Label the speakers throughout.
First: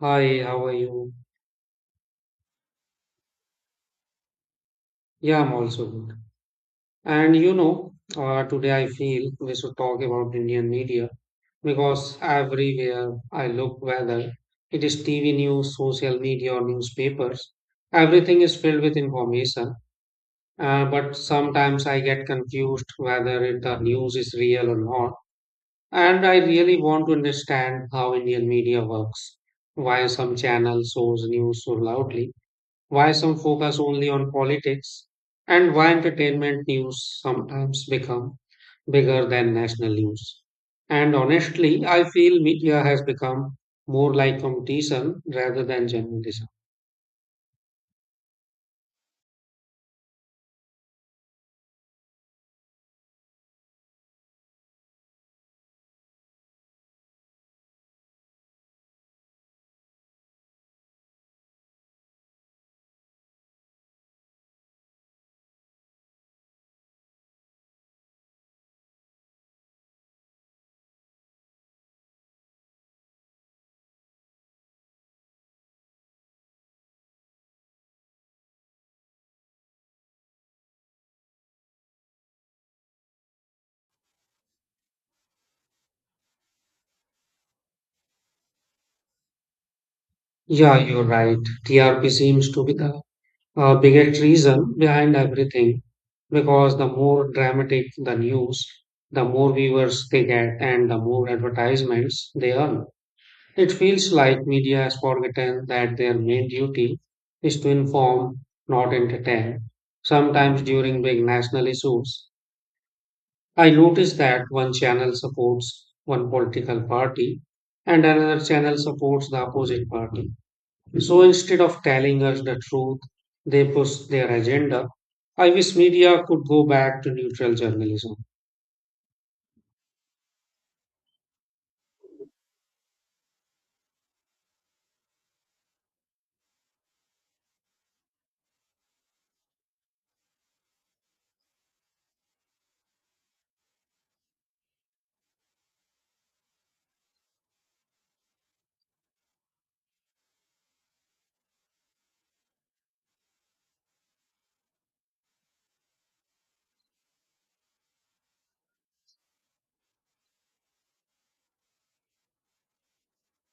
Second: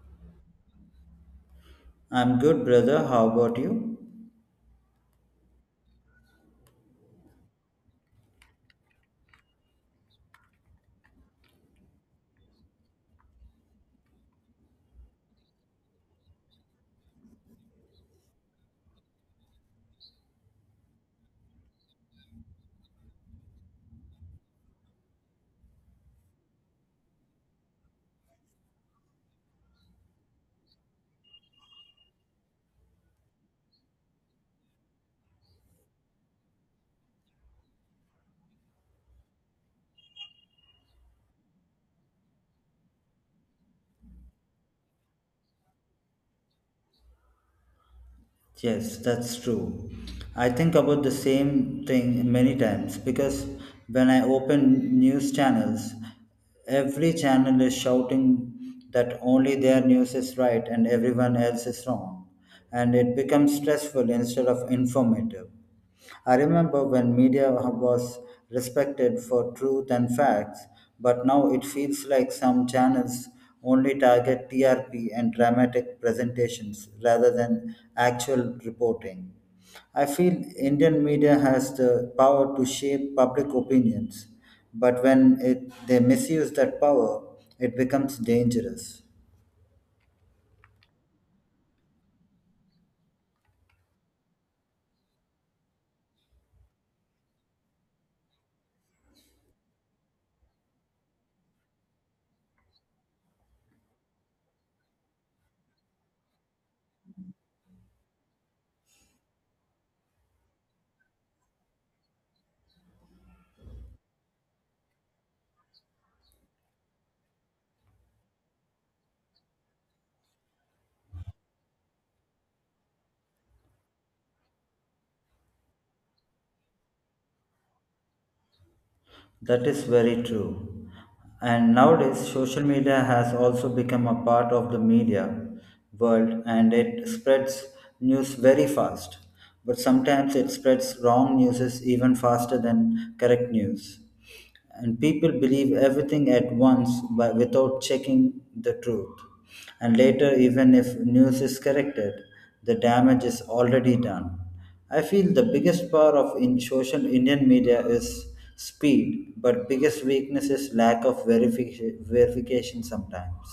Speaker 1: Hi, how are you?
Speaker 2: I'm good, brother. How about you?
Speaker 1: Yeah, I'm also good. Today I feel we should talk about Indian media because everywhere I look, whether it is TV news, social media, or newspapers, everything is filled with information. But sometimes I get confused whether the news is real or not. And I really want to understand how Indian media works, why some channels shows news so loudly, why some focus only on politics, and why entertainment news sometimes become bigger than national news. And honestly, I feel media has become more like competition rather than journalism.
Speaker 2: Yes, that's true. I think about the same thing many times because when I open news channels, every channel is shouting that only their news is right and everyone else is wrong. And it becomes stressful instead of informative. I remember when media was respected for truth and facts, but now it feels like some channels only target TRP and dramatic presentations rather than actual reporting. I feel Indian media has the power to shape public opinions, but they misuse that power, it becomes dangerous.
Speaker 1: Yeah, you're right. TRP seems to be the biggest reason behind everything, because the more dramatic the news, the more viewers they get and the more advertisements they earn. It feels like media has forgotten that their main duty is to inform, not entertain. Sometimes during big national issues, I notice that one channel supports one political party and another channel supports the opposite party. So instead of telling us the truth, they push their agenda. I wish media could go back to neutral journalism.
Speaker 2: That is very true. And nowadays, social media has also become a part of the media world, and it spreads news very fast. But sometimes it spreads wrong news even faster than correct news, and people believe everything at once without checking the truth. And later, even if news is corrected, the damage is already done. I feel the biggest power of in social Indian media is speed, but biggest weakness is lack of verification sometimes.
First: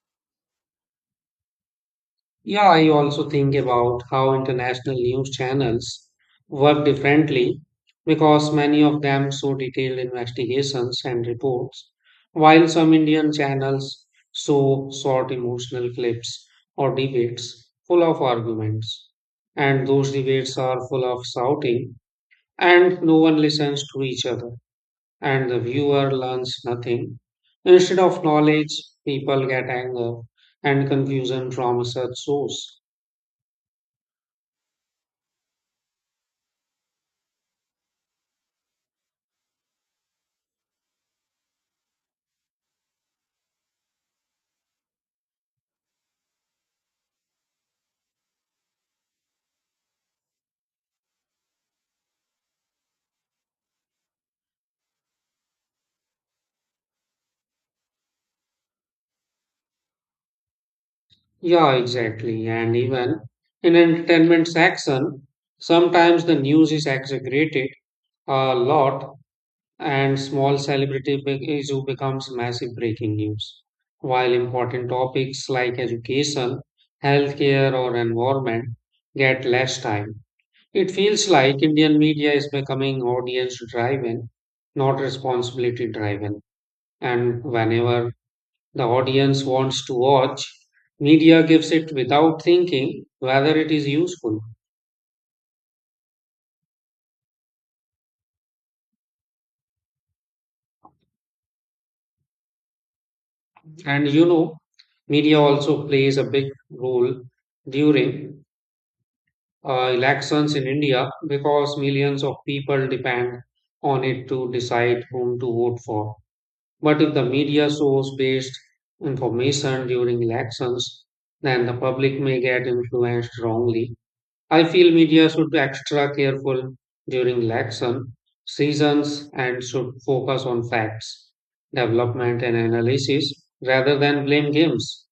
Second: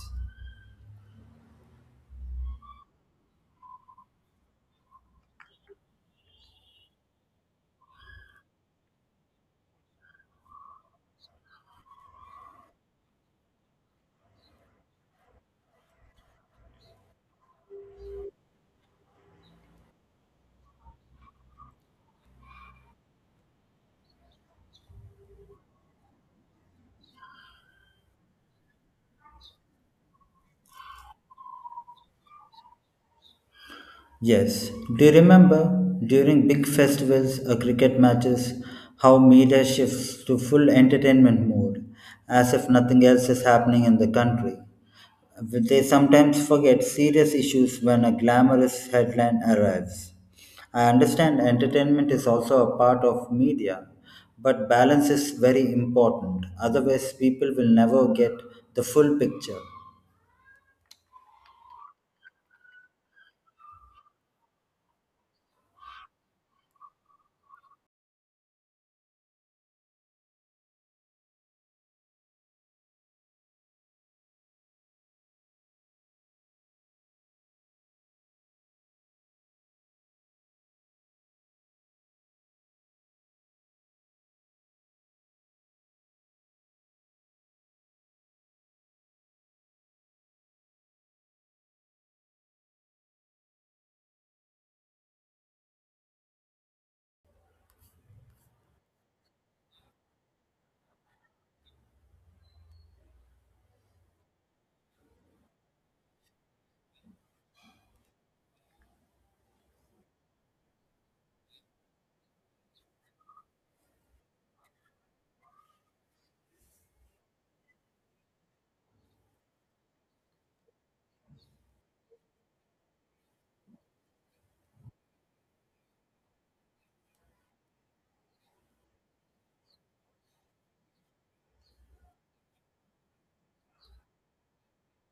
Speaker 1: Yeah, I also think about how international news channels work differently, because many of them show detailed investigations and reports, while some Indian channels show short emotional clips or debates full of arguments. And those debates are full of shouting, and no one listens to each other, and the viewer learns nothing. Instead of knowledge, people get anger and confusion from such source.
Speaker 2: Yes. Do you remember during big festivals or cricket matches how media shifts to full entertainment mode as if nothing else is happening in the country? They sometimes forget serious issues when a glamorous headline arrives. I understand entertainment is also a part of media, but balance is very important. Otherwise, people will never get the full picture.
Speaker 1: Yeah, exactly. And even in entertainment section, sometimes the news is exaggerated a lot and small celebrity big issue becomes massive breaking news. While important topics like education, healthcare, or environment get less time. It feels like Indian media is becoming audience driven, not responsibility driven. And whenever the audience wants to watch. Media gives it without thinking whether it is useful. And you know, media also plays a big role during elections in India, because millions of people depend on it to decide whom to vote for. But if the media source based information during elections, then the public may get influenced wrongly. I feel media should be extra careful during election seasons and should focus on facts, development, and analysis rather than blame games.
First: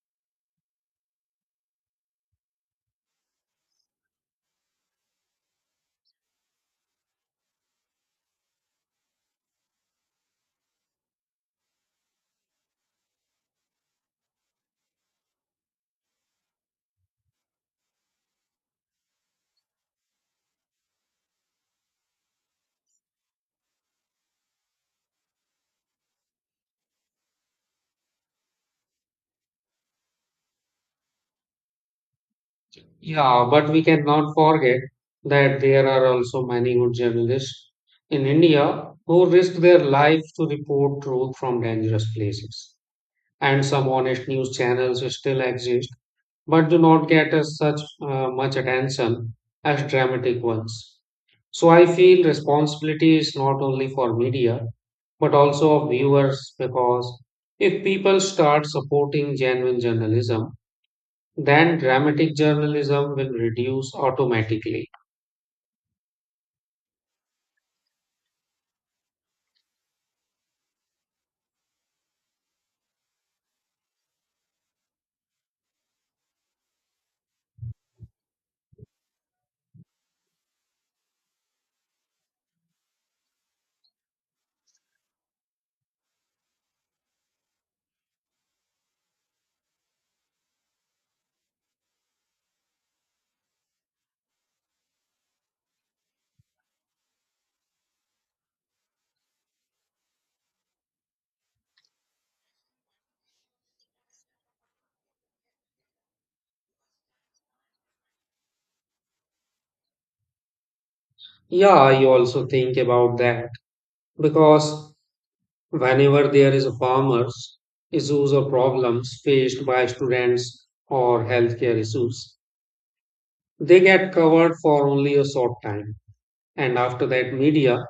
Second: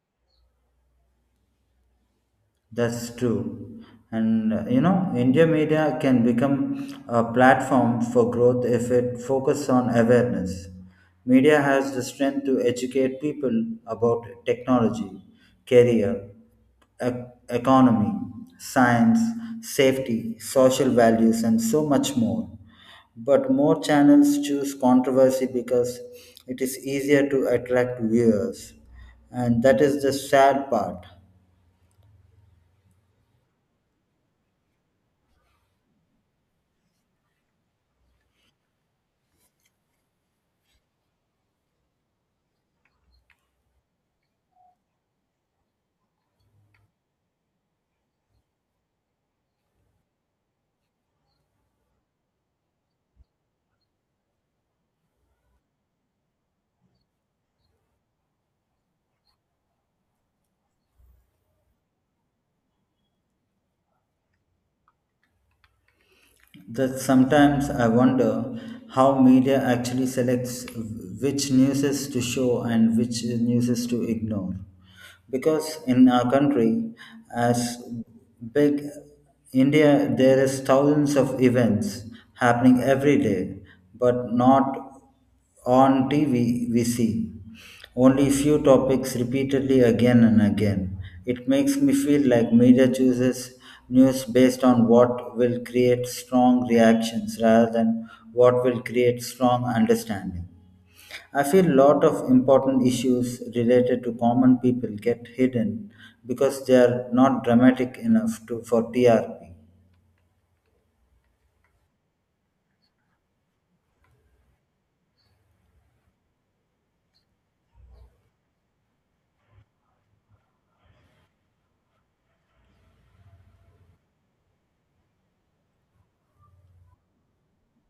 Speaker 2: That's true. And you know, India media can become a platform for growth if it focuses on awareness. Media has the strength to educate people about technology, career, e- economy, science, safety, social values, and so much more. But more channels choose controversy because it is easier to attract viewers. And that is the sad part.
Speaker 1: Yeah, but we cannot forget that there are also many good journalists in India who risk their life to report truth from dangerous places. And some honest news channels still exist but do not get as such much attention as dramatic ones. So I feel responsibility is not only for media but also of viewers, because if people start supporting genuine journalism, then dramatic journalism will reduce automatically.
Speaker 2: That sometimes I wonder how media actually selects which newses to show and which newses to ignore. Because in our country, as big India, there is thousands of events happening every day, but not on TV, we see only few topics repeatedly again and again. It makes me feel like media chooses news based on what will create strong reactions rather than what will create strong understanding. I feel a lot of important issues related to common people get hidden because they are not dramatic enough for TRP.
Speaker 1: Yeah, I also think about that because whenever there is a farmers issues or problems faced by students or healthcare issues, they get covered for only a short time, and after that, media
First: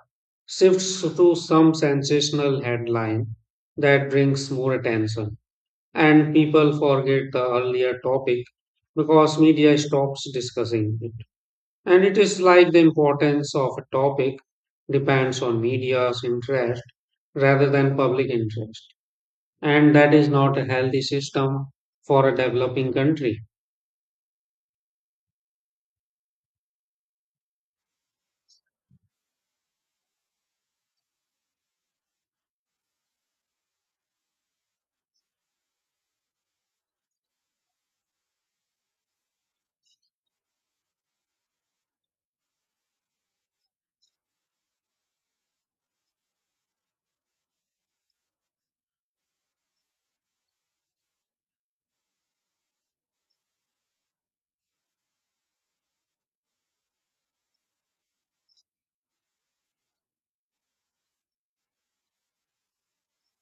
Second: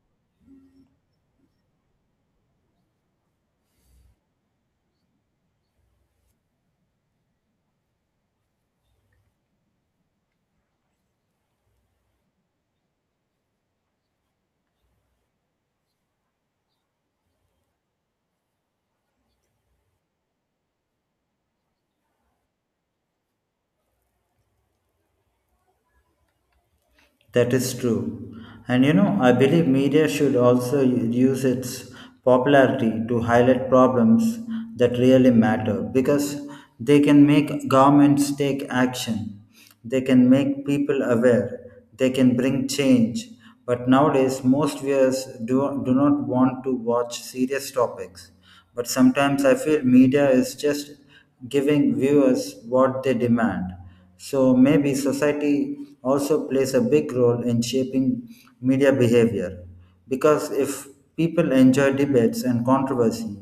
Speaker 1: shifts to some sensational headline that brings more attention, and people forget the earlier topic because media stops discussing it. And it is like the importance of a topic depends on media's interest rather than public interest, and that is not a healthy system for a developing country.
Speaker 2: That is true. And you know, I believe media should also use its popularity to highlight problems that really matter because they can make governments take action, they can make people aware, they can bring change. But nowadays, most viewers do not want to watch serious topics. But sometimes I feel media is just giving viewers what they demand, so maybe society also plays a big role in shaping media behavior. Because if people enjoy debates and controversy,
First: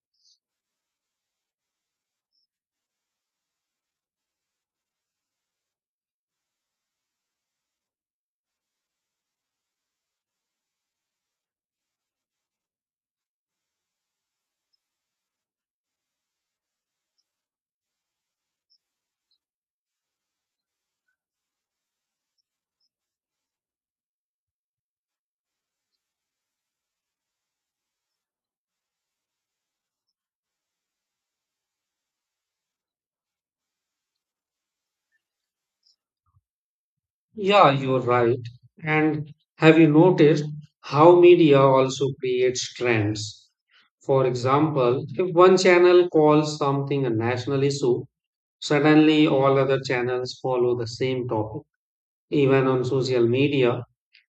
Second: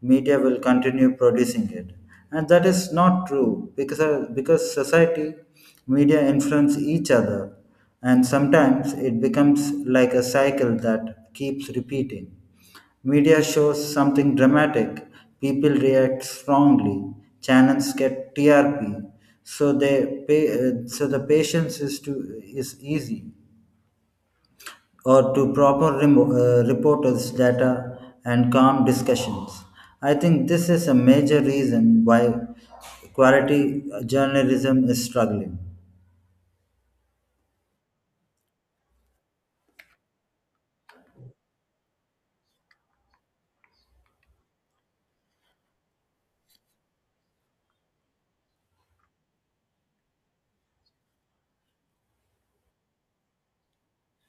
Speaker 2: media will continue producing it. And that is not true because society, media influence each other. And sometimes it becomes like a cycle that keeps repeating. Media shows something dramatic, people react strongly, channels get TRP, so they pay, so the patience is to is easy or to proper reporters data and calm discussions. I think this is a major reason why quality journalism is struggling.
Speaker 1: Yeah, you're right. And have you noticed how media also creates trends? For example, if one channel calls something a national issue, suddenly all other channels follow the same topic. Even on social media,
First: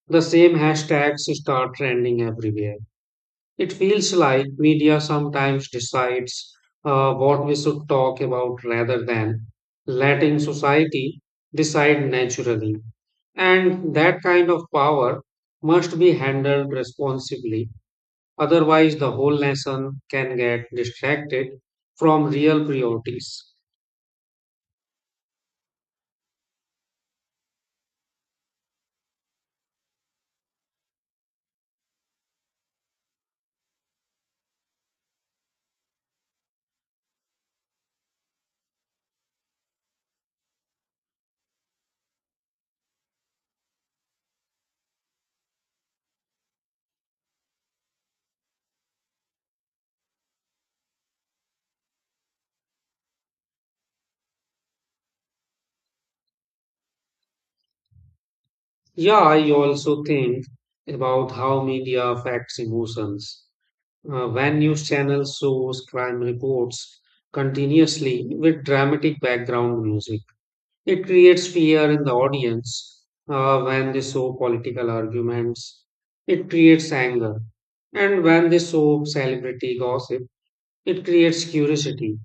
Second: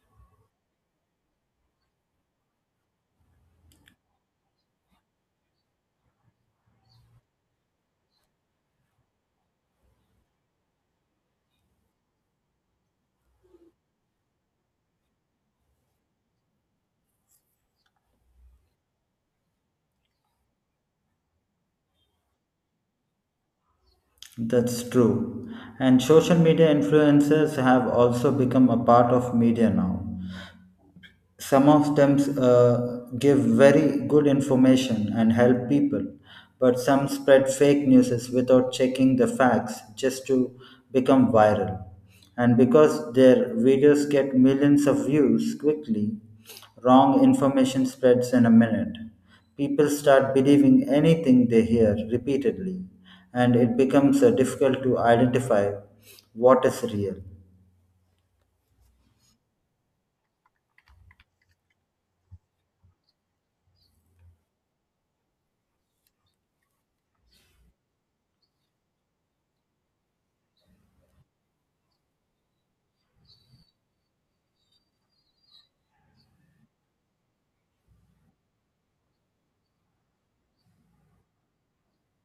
Speaker 1: the same hashtags start trending everywhere. It feels like media sometimes decides what we should talk about rather than letting society decide naturally. And that kind of power must be handled responsibly. Otherwise, the whole nation can get distracted from real priorities.
Speaker 2: That's true. And social media influencers have also become a part of media now. Some of them give very good information and help people, but some spread fake news without checking the facts just to become viral. And because their videos get millions of views quickly, wrong information spreads in a minute. People start believing anything they hear repeatedly, and it becomes difficult to identify what is real.
Speaker 1: Yeah, I also think about how media affects emotions. When news channels shows crime reports continuously with dramatic background music. It creates fear in the audience when they show political arguments. It creates anger. And when they show celebrity gossip, it creates curiosity.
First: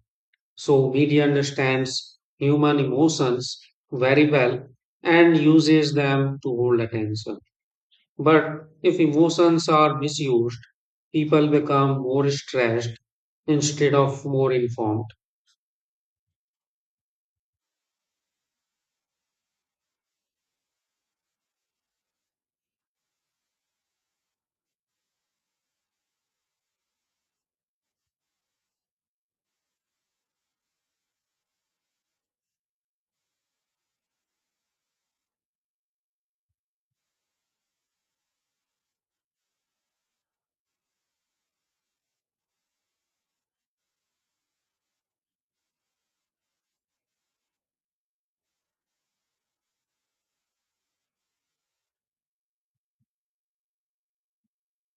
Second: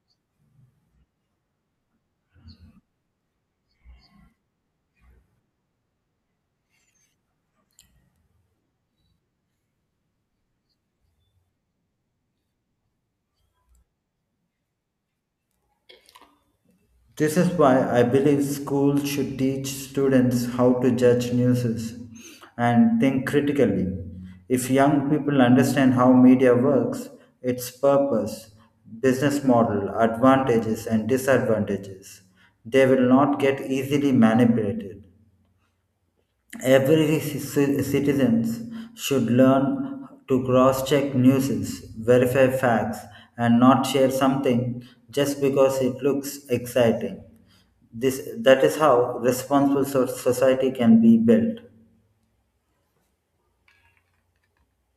Speaker 1: So, media understands human emotions very well and uses them to hold attention. But if emotions are misused, people become more stressed instead of more informed.
Speaker 2: This is why I believe schools should teach students how to judge news and think critically. If young people understand how media works, its purpose, business model, advantages, and disadvantages, they will not get easily manipulated. Every citizens should learn to cross-check news, verify facts, and not share something just because it looks exciting. This that is how responsible society can be built.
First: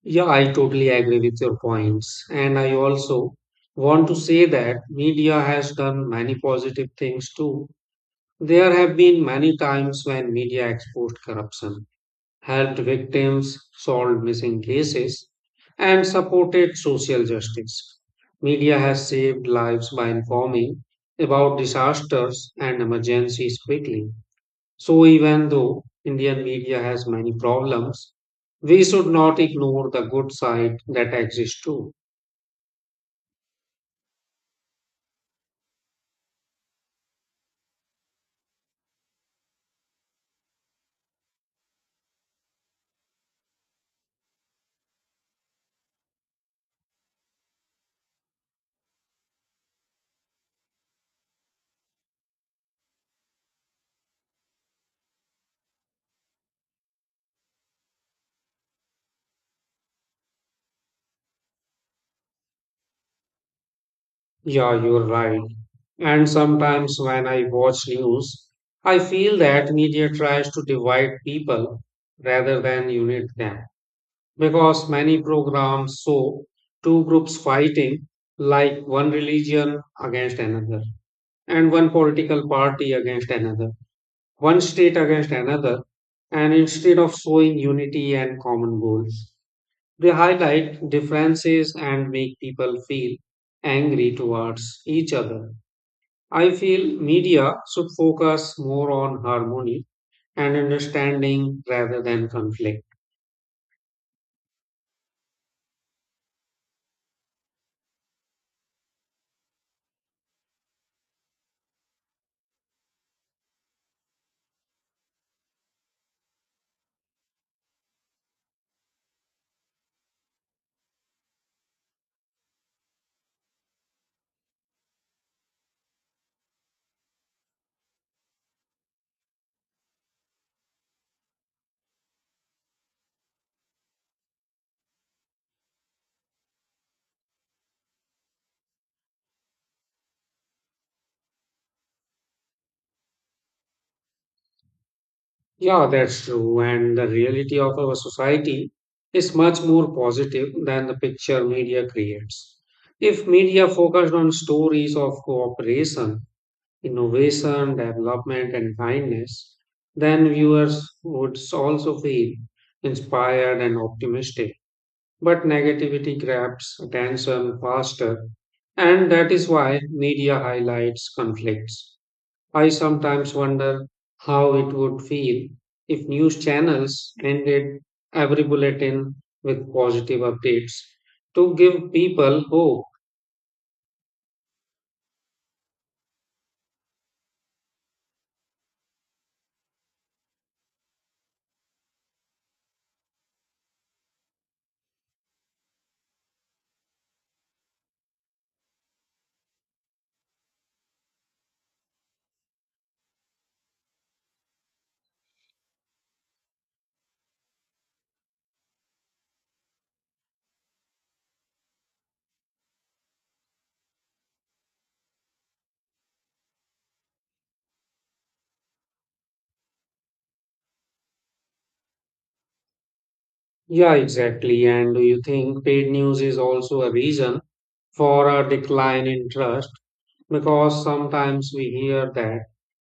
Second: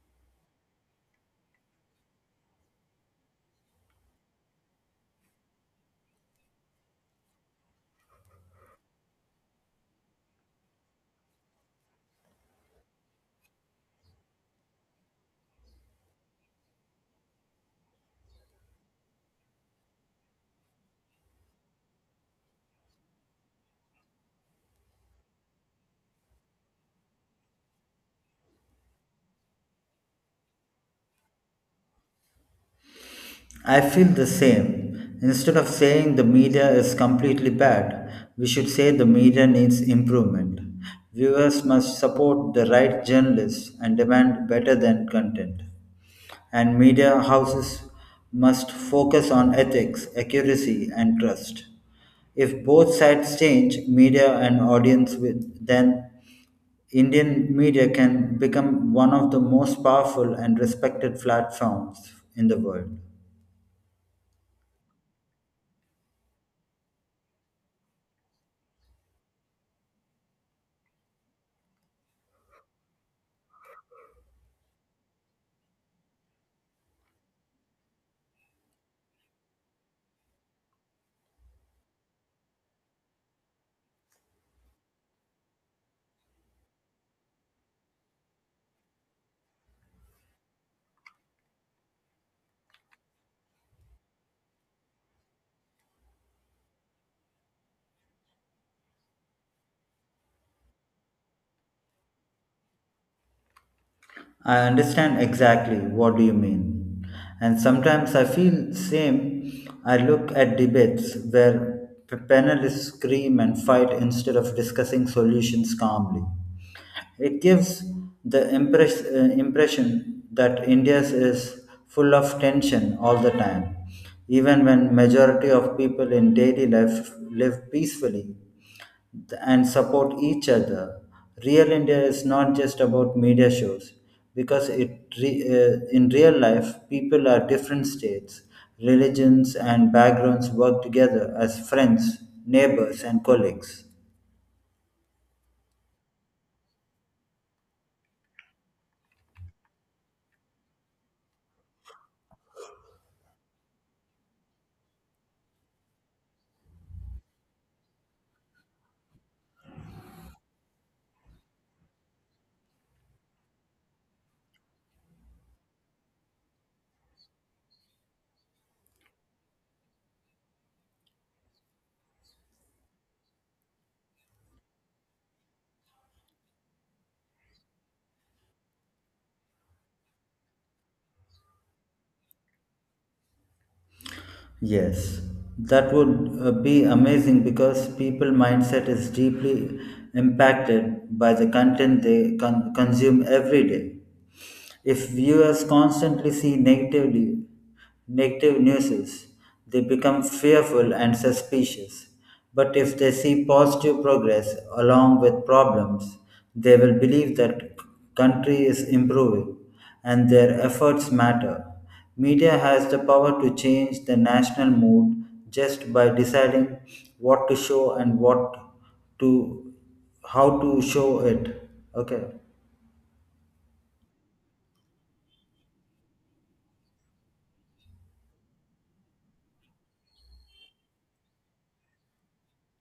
Speaker 1: Yeah, I totally agree with your points. And I also want to say that media has done many positive things too. There have been many times when media exposed corruption, helped victims, solved missing cases, and supported social justice. Media has saved lives by informing about disasters and emergencies quickly. So, even though Indian media has many problems, we should not ignore the good side that exists too.
Speaker 2: I feel the same. Instead of saying the media is completely bad, we should say the media needs improvement. Viewers must support the right journalists and demand better than content. And media houses must focus on ethics, accuracy, and trust. If both sides change, media and audience, with, then Indian media can become one of the most powerful and respected platforms in the world.
Speaker 1: Yeah, you're right. And sometimes when I watch news, I feel that media tries to divide people rather than unite them, because many programs show two groups fighting, like one religion against another, and one political party against another, one state against another, and instead of showing unity and common goals, they highlight differences and make people feel angry towards each other. I feel media should focus more on harmony and understanding rather than conflict.
Speaker 2: I understand exactly what do you mean. And sometimes I feel same. I look at debates where panelists scream and fight instead of discussing solutions calmly. It gives the impression that India is full of tension all the time, even when majority of people in daily life live peacefully and support each other. Real India is not just about media shows because in real life people are different states, religions, and backgrounds work together as friends, neighbors, and colleagues.
Speaker 1: Yeah, that's true. And the reality of our society is much more positive than the picture media creates. If media focused on stories of cooperation, innovation, development, and kindness, then viewers would also feel inspired and optimistic. But negativity grabs attention faster, and that is why media highlights conflicts. I sometimes wonder how it would feel if news channels ended every bulletin with positive updates to give people hope.
Speaker 2: Yes, that would be amazing because people mindset is deeply impacted by the content they consume every day. If viewers constantly see negative news, they become fearful and suspicious. But if they see positive progress along with problems, they will believe that country is improving and their efforts matter. Media has the power to change the national mood just by deciding what to show and what to how to show it. Okay.
Speaker 1: Yeah, exactly. And do you think paid news is also a reason for a decline in trust? Because sometimes we hear that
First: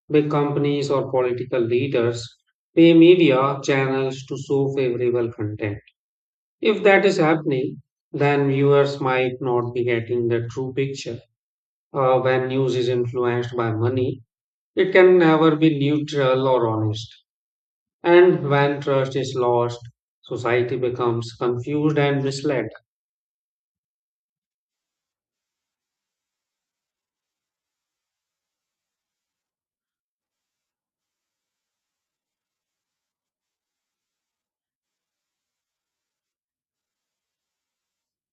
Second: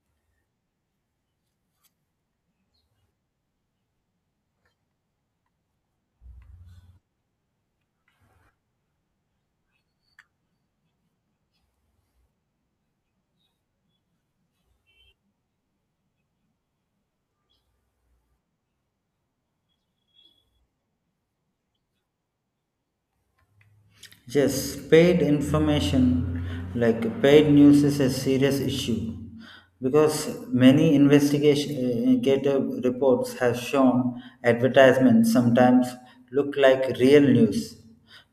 Speaker 1: big companies or political leaders pay media channels to show favorable content. If that is happening, then viewers might not be getting the true picture. When news is influenced by money, it can never be neutral or honest. And when trust is lost, society becomes confused and misled.
Speaker 2: Yes, paid information like paid news is a serious issue because many investigator reports have shown advertisements sometimes look like real news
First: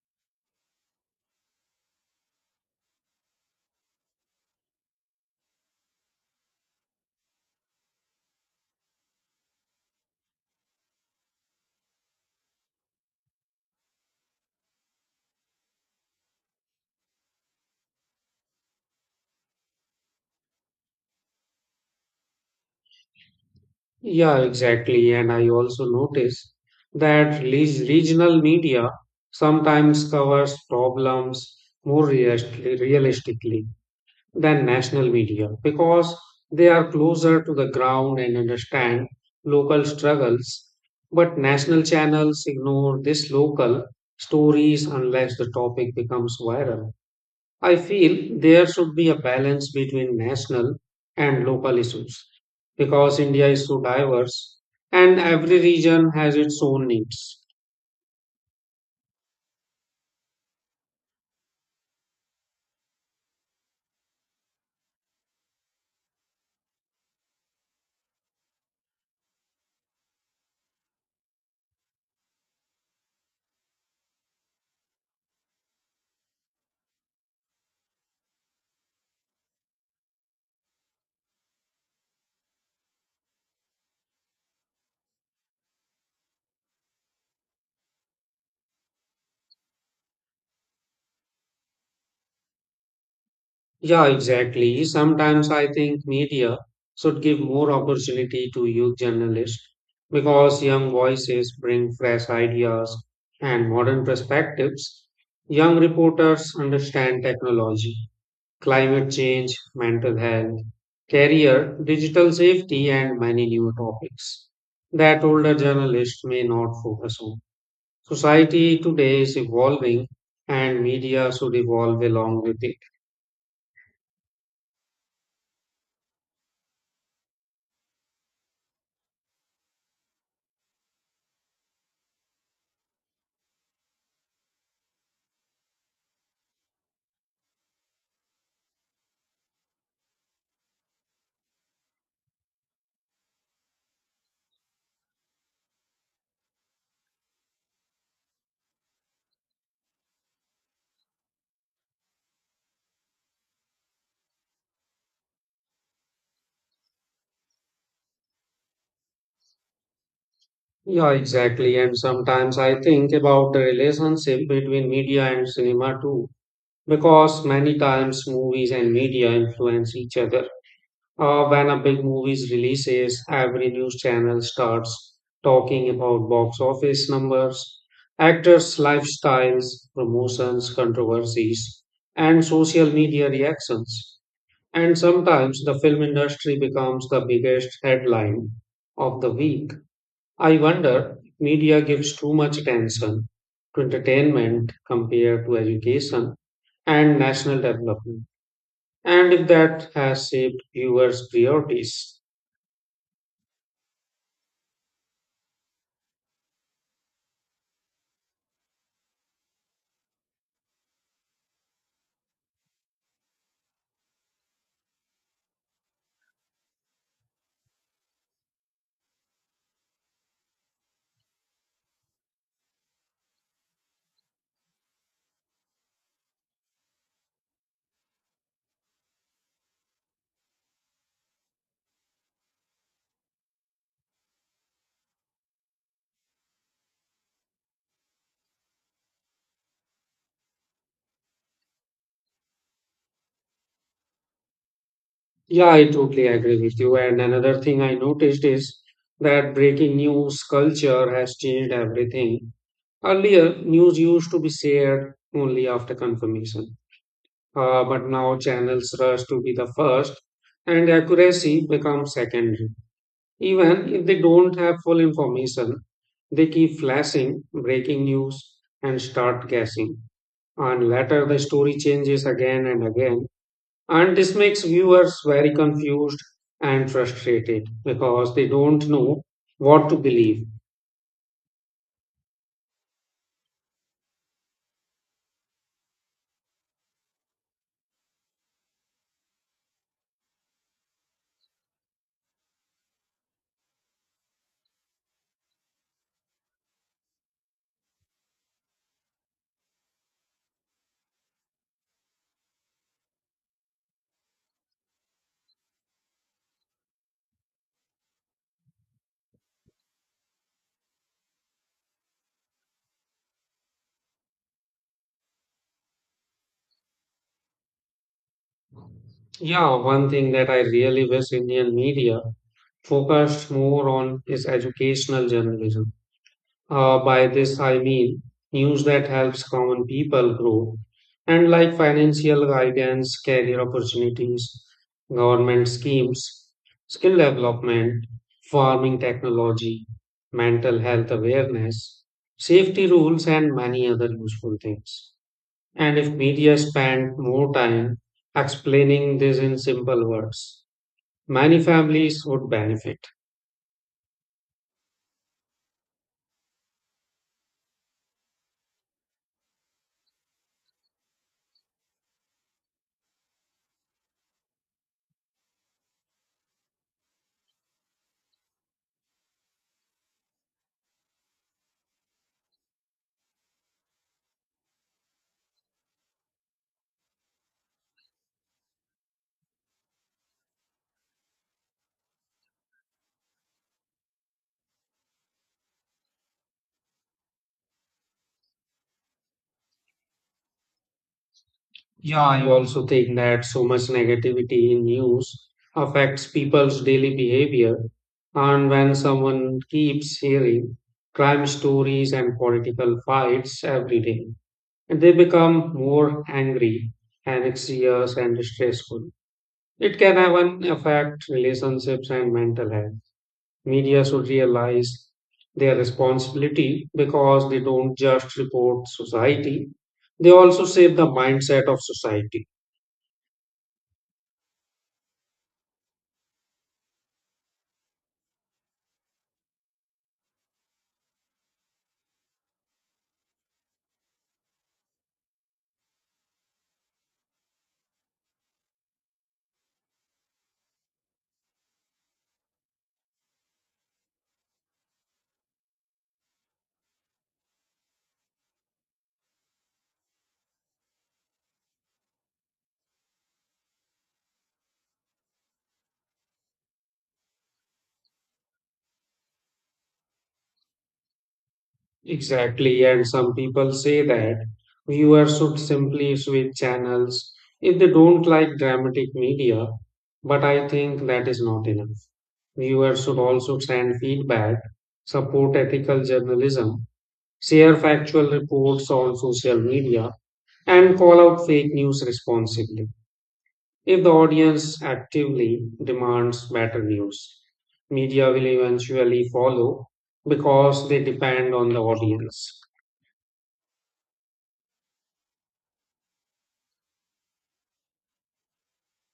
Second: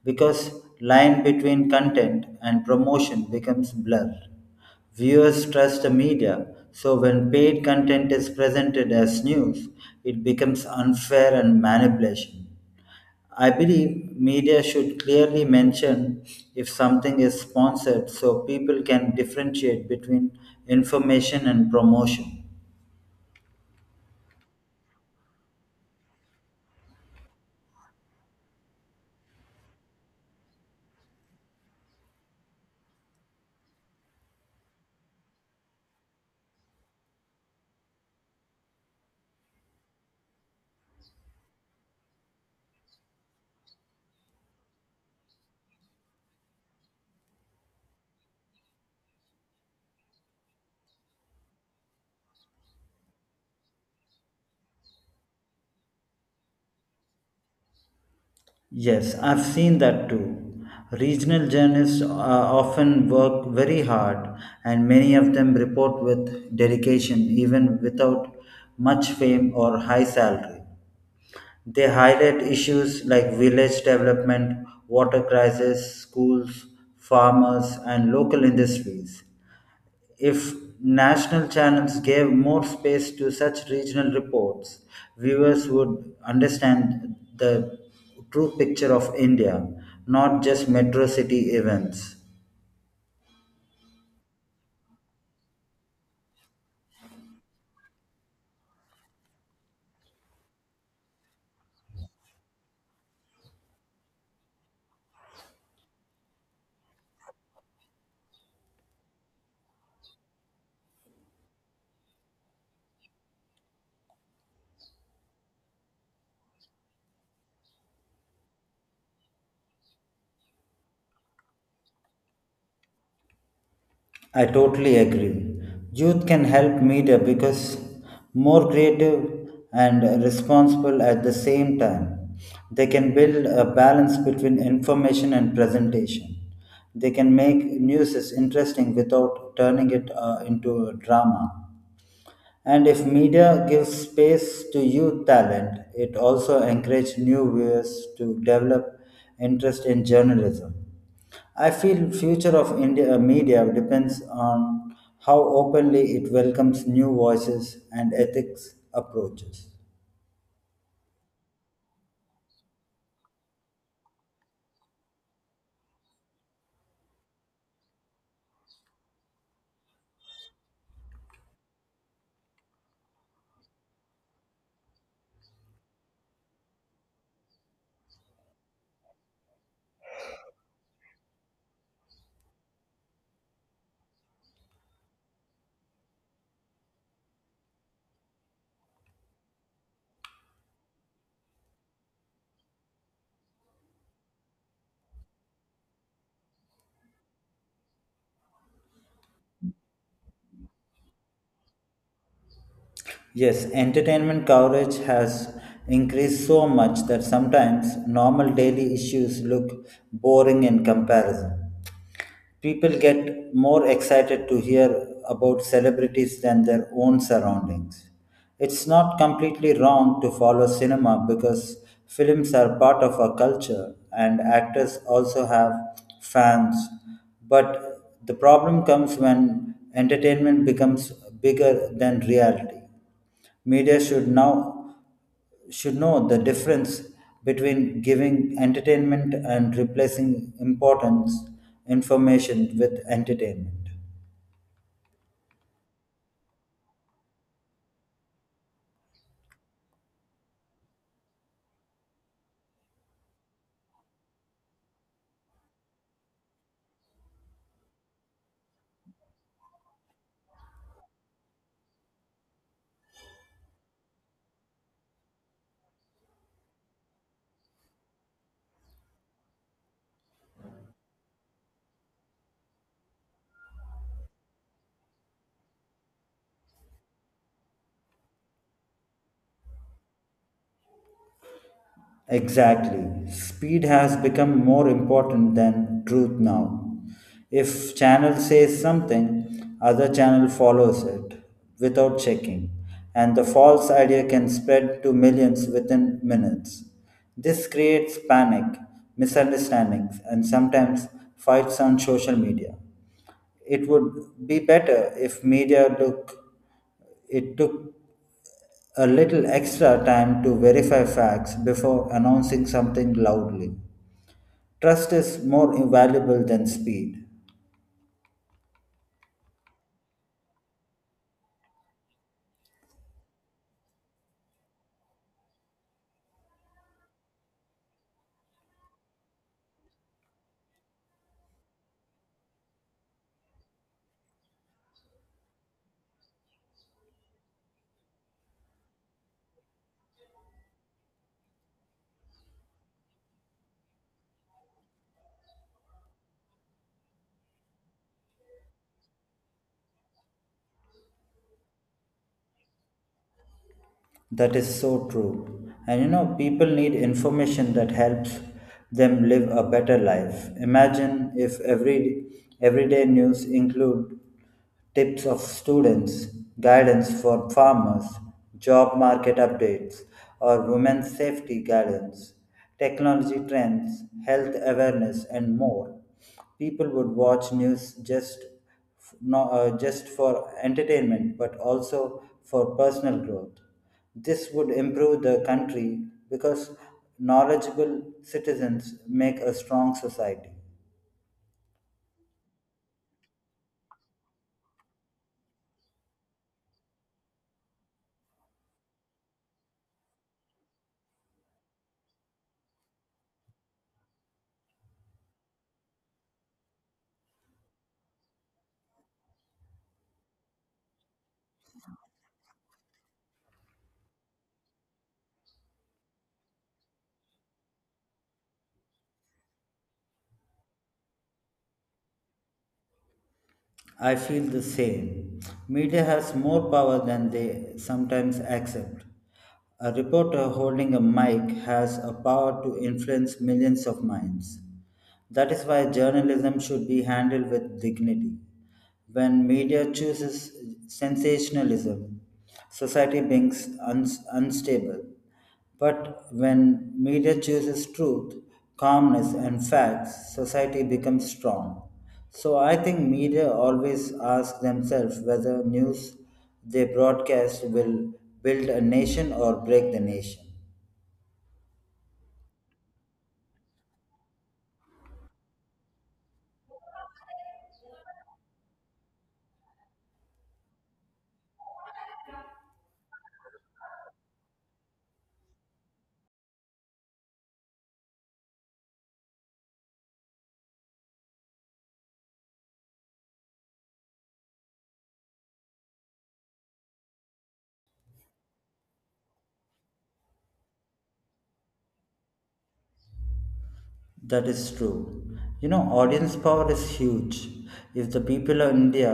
Speaker 2: because line between content and promotion becomes blurred. Viewers trust the media, so when paid content is presented as news, it becomes unfair and manipulation. I believe media should clearly mention if something is sponsored so people can differentiate between information and promotion.
Speaker 1: Yeah, exactly. And I also notice that regional media sometimes covers problems realistically than national media, because they are closer to the ground and understand local struggles. But national channels ignore these local stories unless the topic becomes viral. I feel there should be a balance between national and local issues, because India is so diverse and every region has its own needs.
Speaker 2: Yes, I've seen that too. Regional journalists often work very hard, and many of them report with dedication, even without much fame or high salary. They highlight issues like village development, water crisis, schools, farmers, and local industries. If national channels gave more space to such regional reports, viewers would understand the true picture of India, not just metro city events.
Speaker 1: Yeah, exactly. Sometimes I think media should give more opportunity to youth journalists, because young voices bring fresh ideas and modern perspectives. Young reporters understand technology, climate change, mental health, career, digital safety, and many new topics that older journalists may not focus on. Society today is evolving, and media should evolve along with it.
Speaker 2: I totally agree. Youth can help media because more creative and responsible at the same time. They can build a balance between information and presentation. They can make news is interesting without turning it into a drama. And if media gives space to youth talent, it also encourages new viewers to develop interest in journalism. I feel future of India media depends on how openly it welcomes new voices and ethics approaches.
Speaker 1: Yeah, exactly. And sometimes I think about the relationship between media and cinema too, because many times movies and media influence each other. When a big movie releases, every news channel starts talking about box office numbers, actors' lifestyles, promotions, controversies, and social media reactions. And sometimes the film industry becomes the biggest headline of the week. I wonder if media gives too much attention to entertainment compared to education and national development, and if that has shaped viewers' priorities.
Speaker 2: Yes, entertainment coverage has increased so much that sometimes normal daily issues look boring in comparison. People get more excited to hear about celebrities than their own surroundings. It's not completely wrong to follow cinema because films are part of our culture and actors also have fans. But the problem comes when entertainment becomes bigger than reality. Media should now should know the difference between giving entertainment and replacing importance information with entertainment.
Speaker 1: Yeah, I totally agree with you. And another thing I noticed is that breaking news culture has changed everything. Earlier, news used to be shared only after confirmation, but now channels rush to be the first, and accuracy becomes secondary. Even if they don't have full information, they keep flashing breaking news and start guessing. And later the story changes again and again. And this makes viewers very confused and frustrated because they don't know what to believe.
Speaker 2: Exactly. Speed has become more important than truth now. If channel says something, other channel follows it without checking, and the false idea can spread to millions within minutes. This creates panic, misunderstandings, and sometimes fights on social media. It would be better if media took a little extra time to verify facts before announcing something loudly. Trust is more valuable than speed.
Speaker 1: Yeah, one thing that I really wish Indian media focused more on is educational journalism. By this, I mean news that helps common people grow, and like financial guidance, career opportunities, government schemes, skill development, farming technology, mental health awareness, safety rules, and many other useful things. And if media spent more time explaining this in simple words, many families would benefit.
Speaker 2: That is so true. And you know, people need information that helps them live a better life. Imagine if everyday news include tips of students, guidance for farmers, job market updates, or women's safety guidance, technology trends, health awareness, and more. People would watch news just f- no, just for entertainment, but also for personal growth. This would improve the country because knowledgeable citizens make a strong society.
Speaker 1: Yeah, I also think that so much negativity in news affects people's daily behavior. And when someone keeps hearing crime stories and political fights every day, they become more angry, anxious, and stressful. It can even affect relationships and mental health. Media should realize their responsibility, because they don't just report society, they also shape the mindset of society.
Speaker 2: I feel the same. Media has more power than they sometimes accept. A reporter holding a mic has a power to influence millions of minds. That is why journalism should be handled with dignity. When media chooses sensationalism, society becomes unstable. But when media chooses truth, calmness, and facts, society becomes strong. So I think media always ask themselves whether news they broadcast will build a nation or break the nation.
Speaker 1: Exactly, and some people say that viewers should simply switch channels if they don't like dramatic media, but I think that is not enough. Viewers should also send feedback, support ethical journalism, share factual reports on social media, and call out fake news responsibly. If the audience actively demands better news, media will eventually follow because they depend on the audience.
Speaker 2: That is true. You know, audience power is huge. If the people of India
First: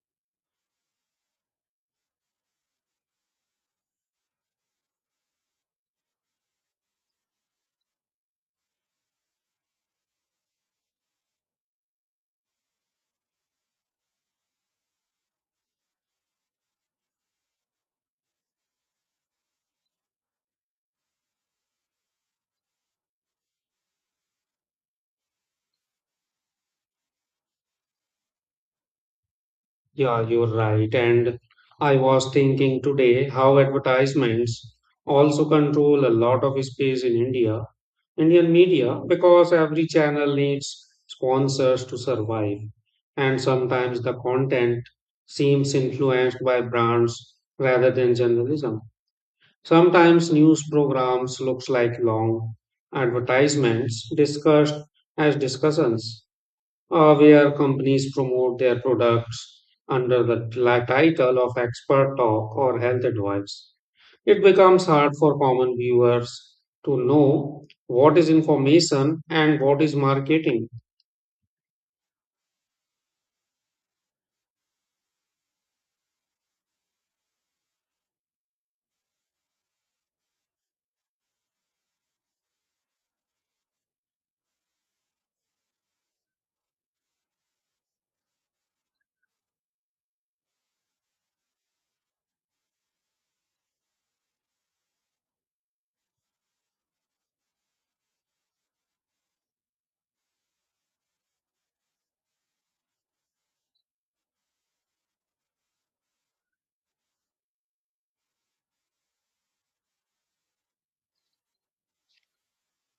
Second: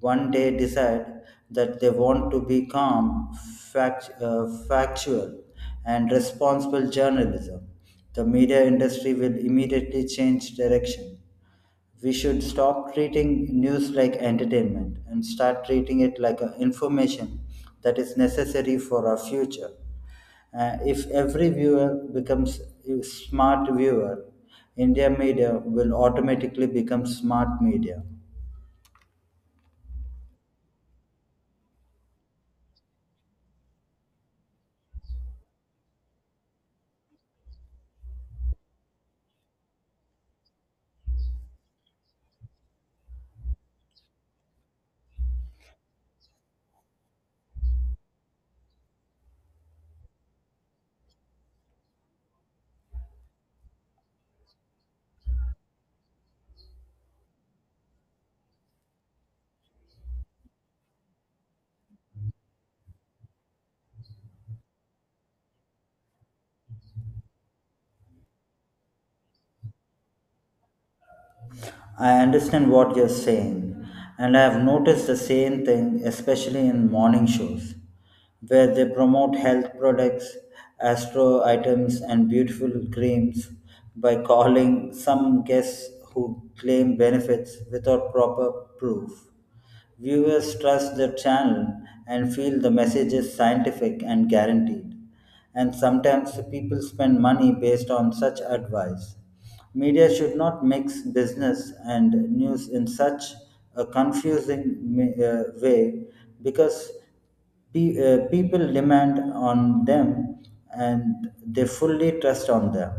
Speaker 2: one day decide that they want to be calm, factual, and responsible journalism, the media industry will immediately change direction. We should stop treating news like entertainment and start treating it like a information that is necessary for our future. If every viewer becomes a smart viewer, India media will automatically become smart media.
Speaker 1: Yeah, you're right. And I was thinking today how advertisements also control a lot of space in India, Indian media, because every channel needs sponsors to survive. And sometimes the content seems influenced by brands rather than journalism. Sometimes news programs looks like long advertisements discussed as discussions, where companies promote their products under the title of expert talk or health advice. It becomes hard for common viewers to know what is information and what is marketing.
Speaker 2: I understand what you're saying, and I have noticed the same thing, especially in morning shows, where they promote health products, astro items, and beautiful creams by calling some guests who claim benefits without proper proof. Viewers trust the channel and feel the message is scientific and guaranteed. And sometimes people spend money based on such advice. Media should not mix business and news in such a confusing way, because people demand on them and they fully trust on them.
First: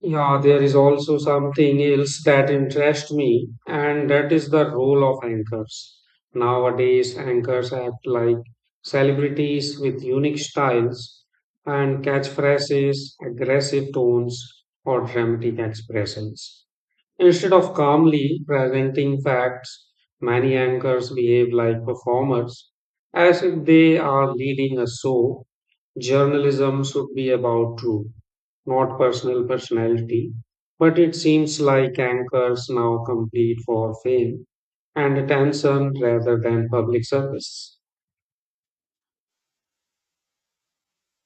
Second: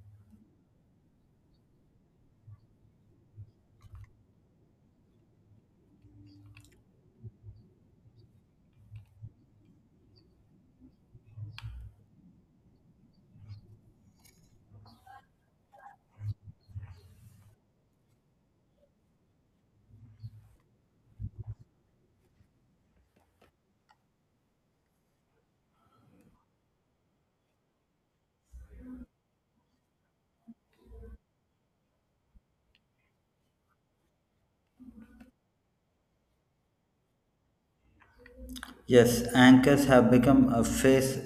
Speaker 1: Yeah, there is also something else that interests me, and that is the role of anchors. Nowadays, anchors act like celebrities with unique styles and catchphrases, aggressive tones, or dramatic expressions. Instead of calmly presenting facts, many anchors behave like performers, as if they are leading a show. Journalism should be about truth, not personal personality. But it seems like anchors now compete for fame and attention rather than public service.
Speaker 2: Yes, anchors have become a face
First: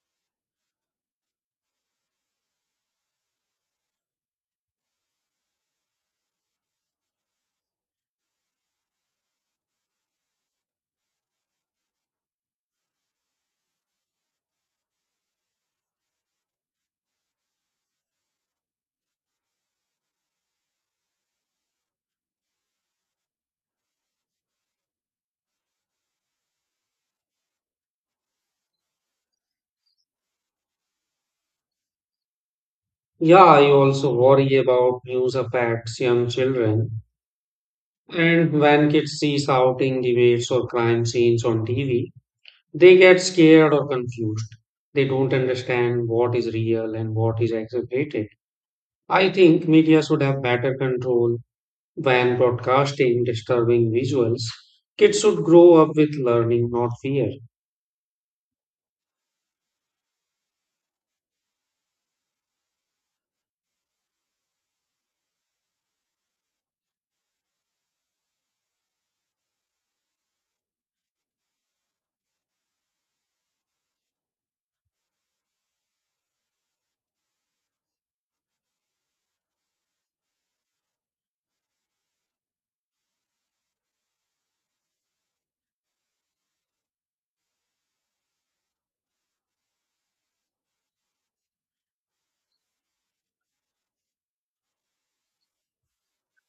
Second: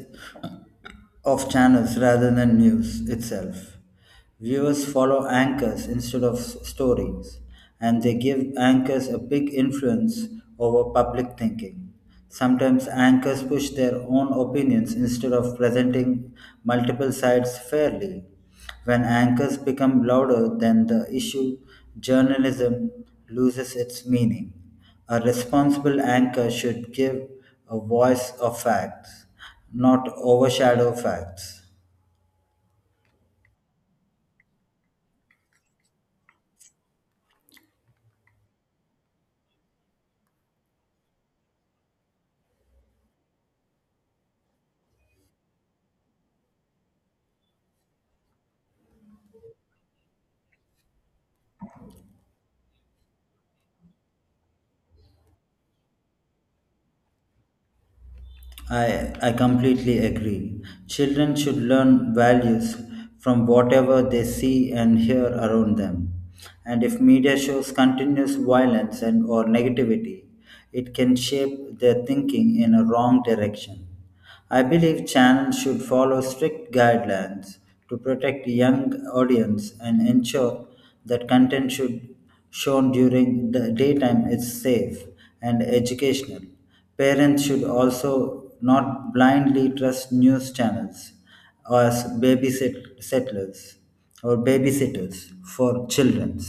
Speaker 2: of channels rather than news itself. Viewers follow anchors instead of stories, and they give anchors a big influence over public thinking. Sometimes anchors push their own opinions instead of presenting multiple sides fairly. When anchors become louder than the issue, journalism loses its meaning. A responsible anchor should give a voice of facts, not overshadow facts.
Speaker 1: Yeah, I also worry about news affects young children. And when kids see shouting debates or crime scenes on TV, they get scared or confused. They don't understand what is real and what is exaggerated. I think media should have better control. When broadcasting disturbing visuals, kids should grow up with learning, not fear.
Speaker 2: I completely agree. Children should learn values from whatever they see and hear around them. And if media shows continuous violence and or negativity, it can shape their thinking in a wrong direction. I believe channels should follow strict guidelines to protect young audience and ensure that content should shown during the daytime is safe and educational. Parents should also not blindly trust news channels as settlers or babysitters for children.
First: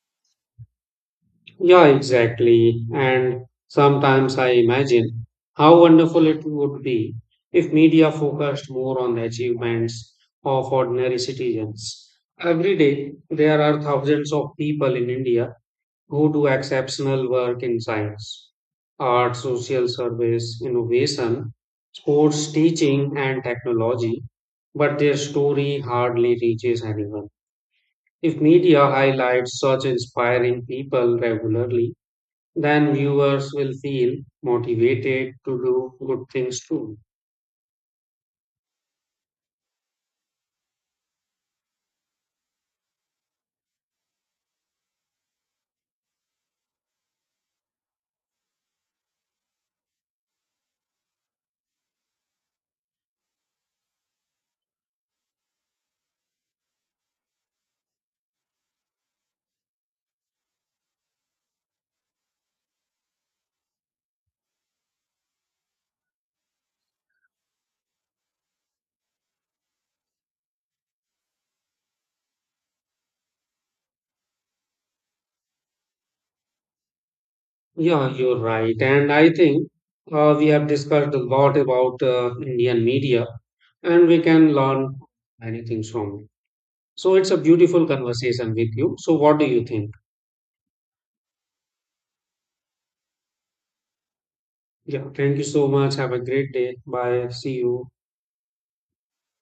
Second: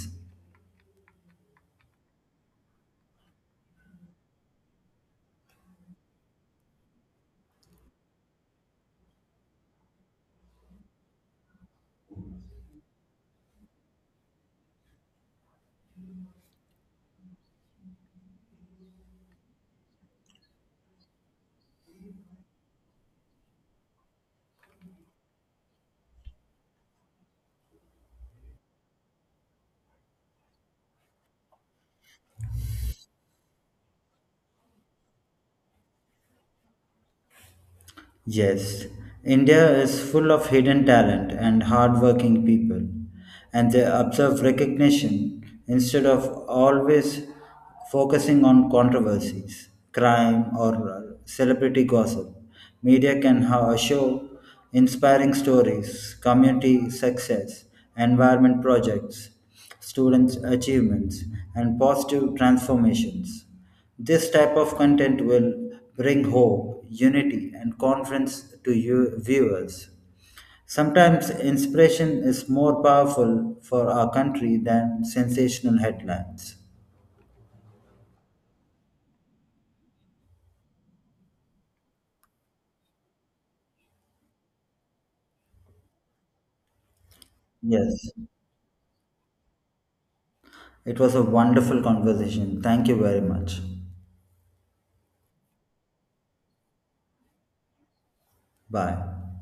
Speaker 1: Yeah, exactly. And sometimes I imagine how wonderful it would be if media focused more on the achievements of ordinary citizens. Every day, there are thousands of people in India who do exceptional work in science, art, social service, innovation, sports, teaching, and technology, but their story hardly reaches anyone. If media highlights such inspiring people regularly, then viewers will feel motivated to do good things too.
Speaker 2: Yes, India is full of hidden talent and hardworking people, and they observe recognition instead of always focusing on controversies, crime, or celebrity gossip. Media can show inspiring stories, community success, environment projects, students' achievements, and positive transformations. This type of content will bring hope, unity, and confidence to you viewers. Sometimes inspiration is more powerful for our country than sensational headlines.
Speaker 1: Yeah, you're right. And I think we have discussed a lot about Indian media, and we can learn many things from it. So it's a beautiful
Speaker 2: Yes,
Speaker 1: conversation with you. So what do you think?
Speaker 2: it was a wonderful conversation. Thank you very much.
Speaker 1: Yeah, thank you so much. Have a great day. Bye. See you.
Speaker 2: Bye.